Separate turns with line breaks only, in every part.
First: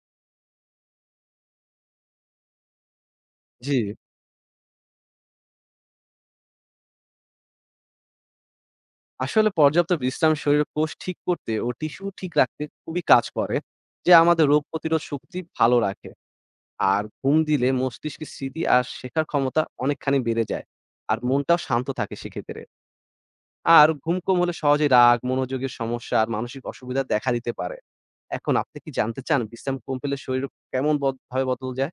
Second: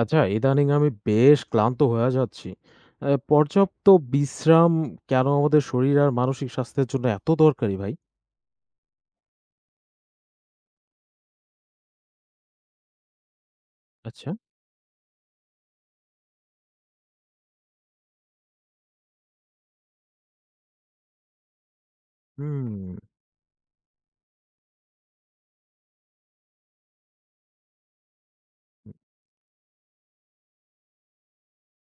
আচ্ছা, ইদানিং আমি বেশ ক্লান্ত হয়ে যাচ্ছি।
জি,
পর্যাপ্ত বিশ্রাম কেন আমাদের শরীর আর মানসিক স্বাস্থ্যের জন্য এত দরকারি ভাই?
আসলে পর্যাপ্ত বিশ্রাম শরীরের কোষ ঠিক করতে ও টিস্যু ঠিক রাখতে খুবই কাজ করে। যে
আচ্ছা।
আমাদের রোগ প্রতিরোধ শক্তি ভালো রাখে। আর ঘুম দিলে মস্তিষ্কের স্মৃতি আর শেখার ক্ষমতা অনেকখানি বেড়ে যায়। আর মনটাও শান্ত থাকে সেক্ষেত্রে।
হুম,
আর ঘুম কম হলে সহজেই রাগ, মনোযোগের সমস্যা আর মানসিক অসুবিধা দেখা দিতে পারে। এখন আপনি কি জানতে চান বিশ্রাম কম পেলে শরীর কেমন বদ ভাবে বদল যায়?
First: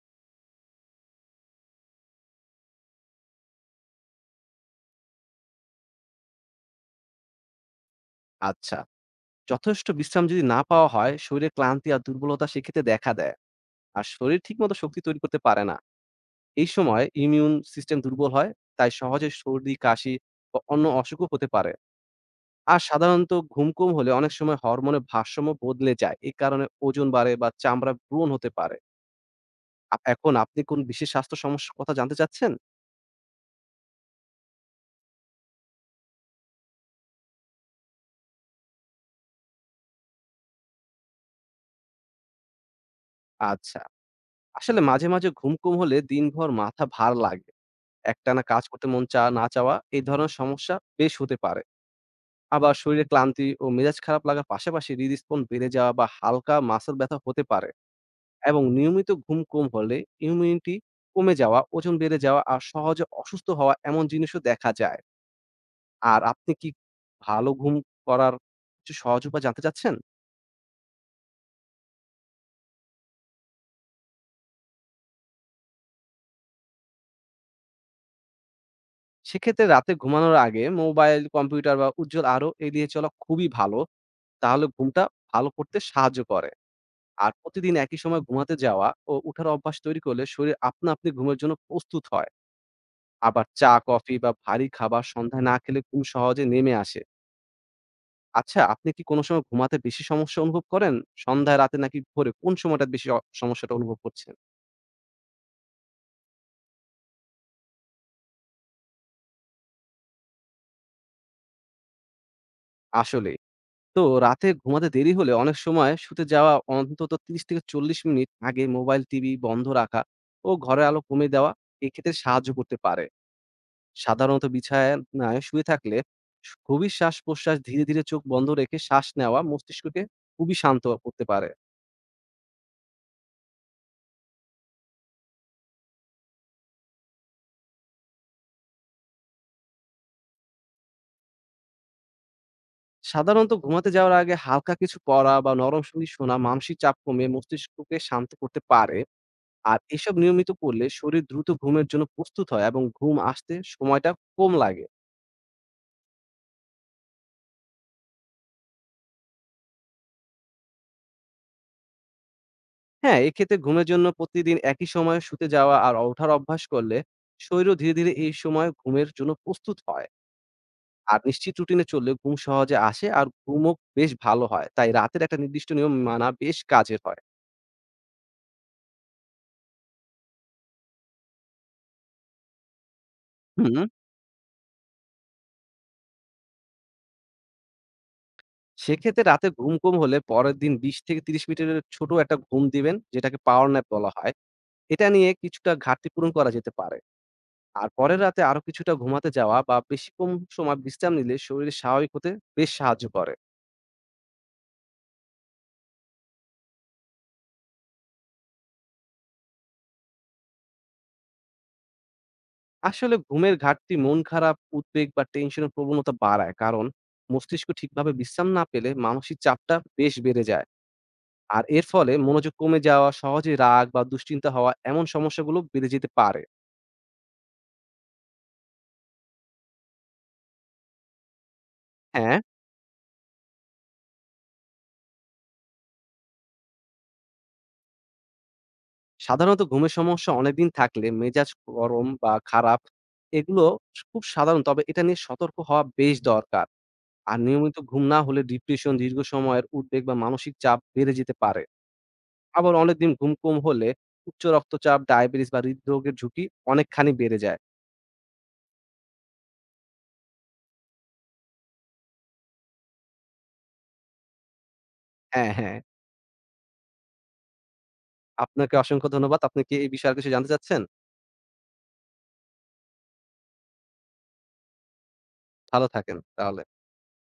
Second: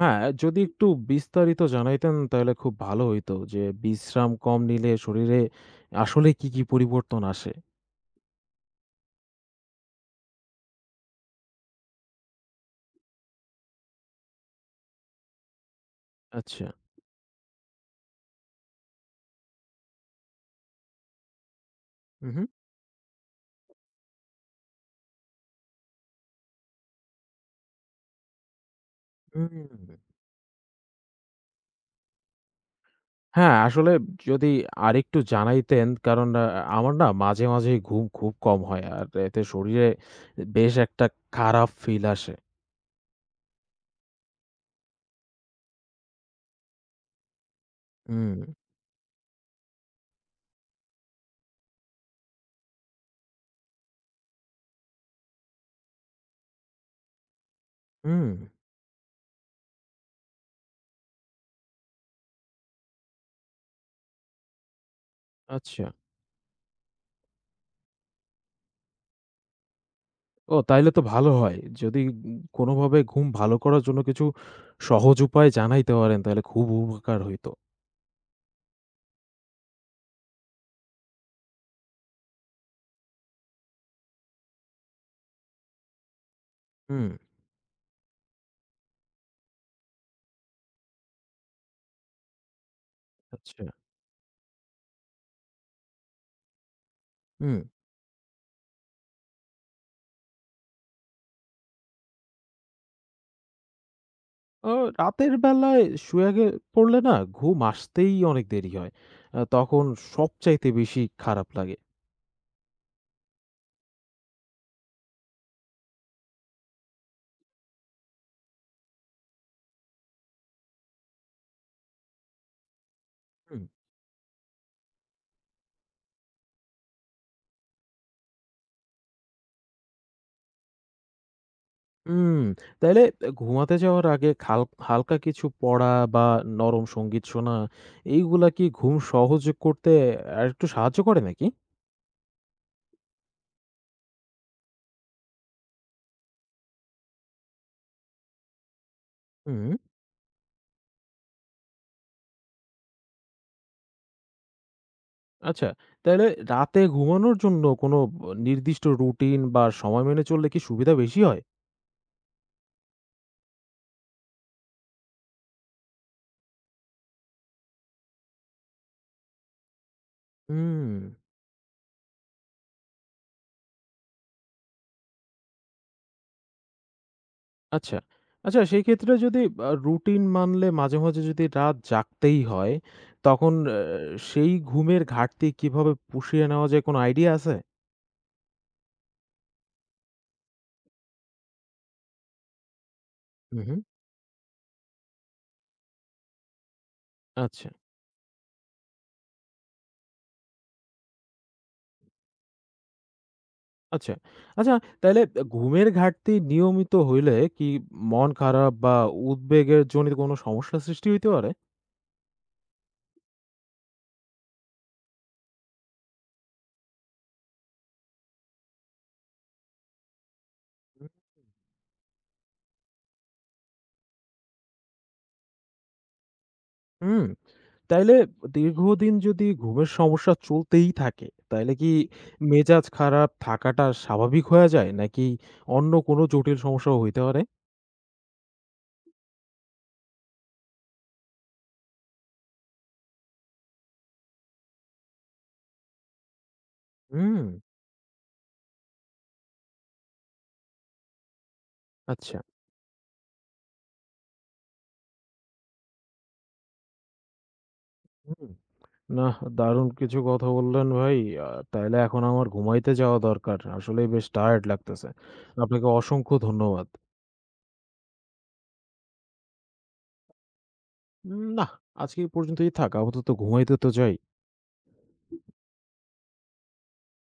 হ্যাঁ, যদি একটু বিস্তারিত জানাইতেন তাহলে খুব ভালো হইতো যে বিশ্রাম কম নিলে শরীরে আসলে কি, কি পরিবর্তন আসে?
আচ্ছা, যথেষ্ট বিশ্রাম যদি না পাওয়া হয়, শরীরে ক্লান্তি আর দুর্বলতা সেক্ষেত্রে দেখা দেয়। আর শরীর ঠিকমতো শক্তি তৈরি করতে পারে না।
আচ্ছা।
এই সময় ইমিউন সিস্টেম দুর্বল হয়, তাই সহজে সর্দি, কাশি বা অন্য অসুখও হতে পারে।
হু, হু।
আর সাধারণত ঘুম কম হলে অনেক সময় হরমোনের ভারসাম্য বদলে যায়। এই কারণে ওজন বাড়ে বা চামড়া ব্রণ হতে পারে।
হুম,
এখন আপনি কোন বিশেষ স্বাস্থ্য সমস্যার কথা জানতে চাচ্ছেন?
হ্যাঁ, আসলে যদি আরেকটু জানাইতেন কারণ আমার না মাঝে, মাঝেই ঘুম খুব কম হয় আর এতে শরীরে বেশ একটা খারাপ ফিল আসে।
আচ্ছা। আসলে মাঝে, মাঝে ঘুম কম হলে দিনভর মাথা ভার লাগে।
হুম।
একটানা কাজ করতে মন চা না চাওয়া এই ধরনের সমস্যা বেশ হতে পারে। আবার শরীরে ক্লান্তি ও মেজাজ খারাপ লাগার পাশাপাশি হৃদস্পন বেড়ে যাওয়া বা হালকা মাসল ব্যথা হতে পারে।
হুম,
এবং নিয়মিত ঘুম কম হলে ইমিউনিটি কমে যাওয়া, ওজন বেড়ে যাওয়া আর সহজে অসুস্থ হওয়া এমন জিনিসও দেখা যায়।
আচ্ছা।
আর আপনি কি ভালো ঘুম করার কিছু সহজ উপায় জানতে চাচ্ছেন?
ও তাইলে তো ভালো হয়। যদি কোনোভাবে ঘুম ভালো করার জন্য কিছু সহজ উপায় জানাইতে পারেন তাহলে খুব উপকার হইতো।
সেক্ষেত্রে রাতে ঘুমানোর আগে মোবাইল, কম্পিউটার বা উজ্জ্বল আলো এড়িয়ে চলা খুবই ভালো। তাহলে ঘুমটা ভালো করতে সাহায্য করে।
হুম,
আর প্রতিদিন একই সময় ঘুমাতে যাওয়া ও উঠার অভ্যাস তৈরি করলে শরীর আপনা আপনি ঘুমের জন্য প্রস্তুত হয়। আবার
আচ্ছা।
চা, কফি বা ভারী খাবার সন্ধ্যায় না খেলে ঘুম সহজে নেমে আসে।
হুম।
আচ্ছা, আপনি কি কোনো সময় ঘুমাতে বেশি সমস্যা অনুভব করেন? সন্ধ্যায়, রাতে নাকি ভোরে কোন সময়টা বেশি সমস্যাটা অনুভব করছেন?
ও রাতের বেলায় শুয়ে পড়লে না ঘুম আসতেই অনেক দেরি হয়। তখন সবচাইতে বেশি খারাপ লাগে।
আসলেই। তো রাতে ঘুমাতে দেরি হলে অনেক সময় শুতে যাওয়া অন্তত ৩০-৪০ মিনিট আগে মোবাইল, টিভি বন্ধ রাখা ও ঘরের আলো কমিয়ে দেওয়া এক্ষেত্রে সাহায্য করতে পারে।
হুম,
সাধারণত বিছানায় শুয়ে থাকলে গভীর শ্বাস-প্রশ্বাস ধীরে, ধীরে চোখ বন্ধ রেখে শ্বাস নেওয়া মস্তিষ্ককে খুবই শান্ত করতে পারে।
হুম। তাইলে ঘুমাতে যাওয়ার আগে হালকা কিছু পড়া বা নরম সংগীত শোনা এইগুলা কি ঘুম সহজ করতে আরেকটু সাহায্য করে নাকি?
সাধারণত ঘুমাতে যাওয়ার আগে হালকা কিছু পড়া বা নরম সঙ্গীত শোনা মানসিক চাপ কমিয়ে মস্তিষ্ককে শান্ত করতে পারে।
হুম।
আর এসব নিয়মিত করলে শরীর দ্রুত ঘুমের জন্য প্রস্তুত হয় এবং ঘুম আসতে সময়টা কম লাগে।
আচ্ছা, তাইলে রাতে ঘুমানোর জন্য কোনো নির্দিষ্ট রুটিন বা সময় মেনে চললে কি সুবিধা বেশি হয়?
হ্যাঁ, এক্ষেত্রে ঘুমের জন্য প্রতিদিন একই সময়ে শুতে যাওয়া আর ওঠার অভ্যাস করলে শরীরও ধীরে, ধীরে এই সময় ঘুমের জন্য প্রস্তুত হয়।
হুম।
আর নিশ্চিত রুটিনে চললে ঘুম সহজে আসে আর ঘুমও বেশ ভালো হয়। তাই রাতের একটা নির্দিষ্ট নিয়ম মানা বেশ কাজের হয়।
আচ্ছা। আচ্ছা সেই ক্ষেত্রে যদি রুটিন মানলে মাঝে, মাঝে যদি রাত জাগতেই হয়, তখন
হুম।
সেই ঘুমের ঘাটতি কিভাবে পুষিয়ে নেওয়া যায় কোনো আইডিয়া আছে?
সেক্ষেত্রে রাতে ঘুম কম হলে পরের দিন ২০ থেকে ৩০ মিনিটের ছোট একটা ঘুম দিবেন, যেটাকে
হু,
পাওয়ার
হুম।
ন্যাপ বলা হয়। এটা নিয়ে কিছুটা ঘাটতি পূরণ করা যেতে পারে।
আচ্ছা,
আর পরের রাতে আরো কিছুটা ঘুমাতে যাওয়া বা বেশিক্ষণ সময় বিশ্রাম নিলে শরীর স্বাভাবিক হতে বেশ সাহায্য করে।
আচ্ছা। আচ্ছা তাইলে ঘুমের ঘাটতি নিয়মিত হইলে কি মন খারাপ বা উদ্বেগের জনিত কোনো সমস্যার সৃষ্টি হইতে পারে?
আসলে ঘুমের ঘাটতি মন খারাপ, উদ্বেগ বা টেনশনের প্রবণতা বাড়ায়। কারণ মস্তিষ্ক ঠিকভাবে বিশ্রাম না পেলে মানসিক চাপটা বেশ বেড়ে যায়। আর এর ফলে মনোযোগ কমে যাওয়া, সহজে রাগ বা দুশ্চিন্তা হওয়া এমন সমস্যাগুলো বেড়ে যেতে পারে।
হুম, তাইলে দীর্ঘদিন যদি ঘুমের সমস্যা চলতেই থাকে, তাইলে কি
হ্যাঁ,
মেজাজ খারাপ থাকাটা স্বাভাবিক হয়ে যায়? নাকি অন্য কোনো জটিল সমস্যাও হইতে পারে?
সাধারণত ঘুমের সমস্যা অনেকদিন থাকলে মেজাজ গরম বা খারাপ এগুলো খুব সাধারণ, তবে এটা নিয়ে সতর্ক হওয়া বেশ দরকার। আর
হুম,
নিয়মিত ঘুম না হলে ডিপ্রেশন, দীর্ঘ সময়ের উদ্বেগ বা মানসিক চাপ বেড়ে যেতে পারে।
আচ্ছা।
আবার অনেকদিন ঘুম কম হলে উচ্চ রক্তচাপ, ডায়াবেটিস বা হৃদরোগের ঝুঁকি অনেকখানি বেড়ে যায়।
হুম, নাহ দারুণ কিছু কথা বললেন ভাই। আ তাইলে এখন আমার ঘুমাইতে যাওয়া দরকার। আসলেই বেশ টায়ার্ড লাগতেছে।
হ্যাঁ, হ্যাঁ।
আপনাকে অসংখ্য ধন্যবাদ।
আপনাকে অসংখ্য ধন্যবাদ। আপনি কি এই বিষয়ে আর কিছু জানতে চাচ্ছেন?
নাহ, আজকে এই পর্যন্তই থাক। আপাতত ঘুমাইতে তো যাই।
ভালো থাকেন তাহলে।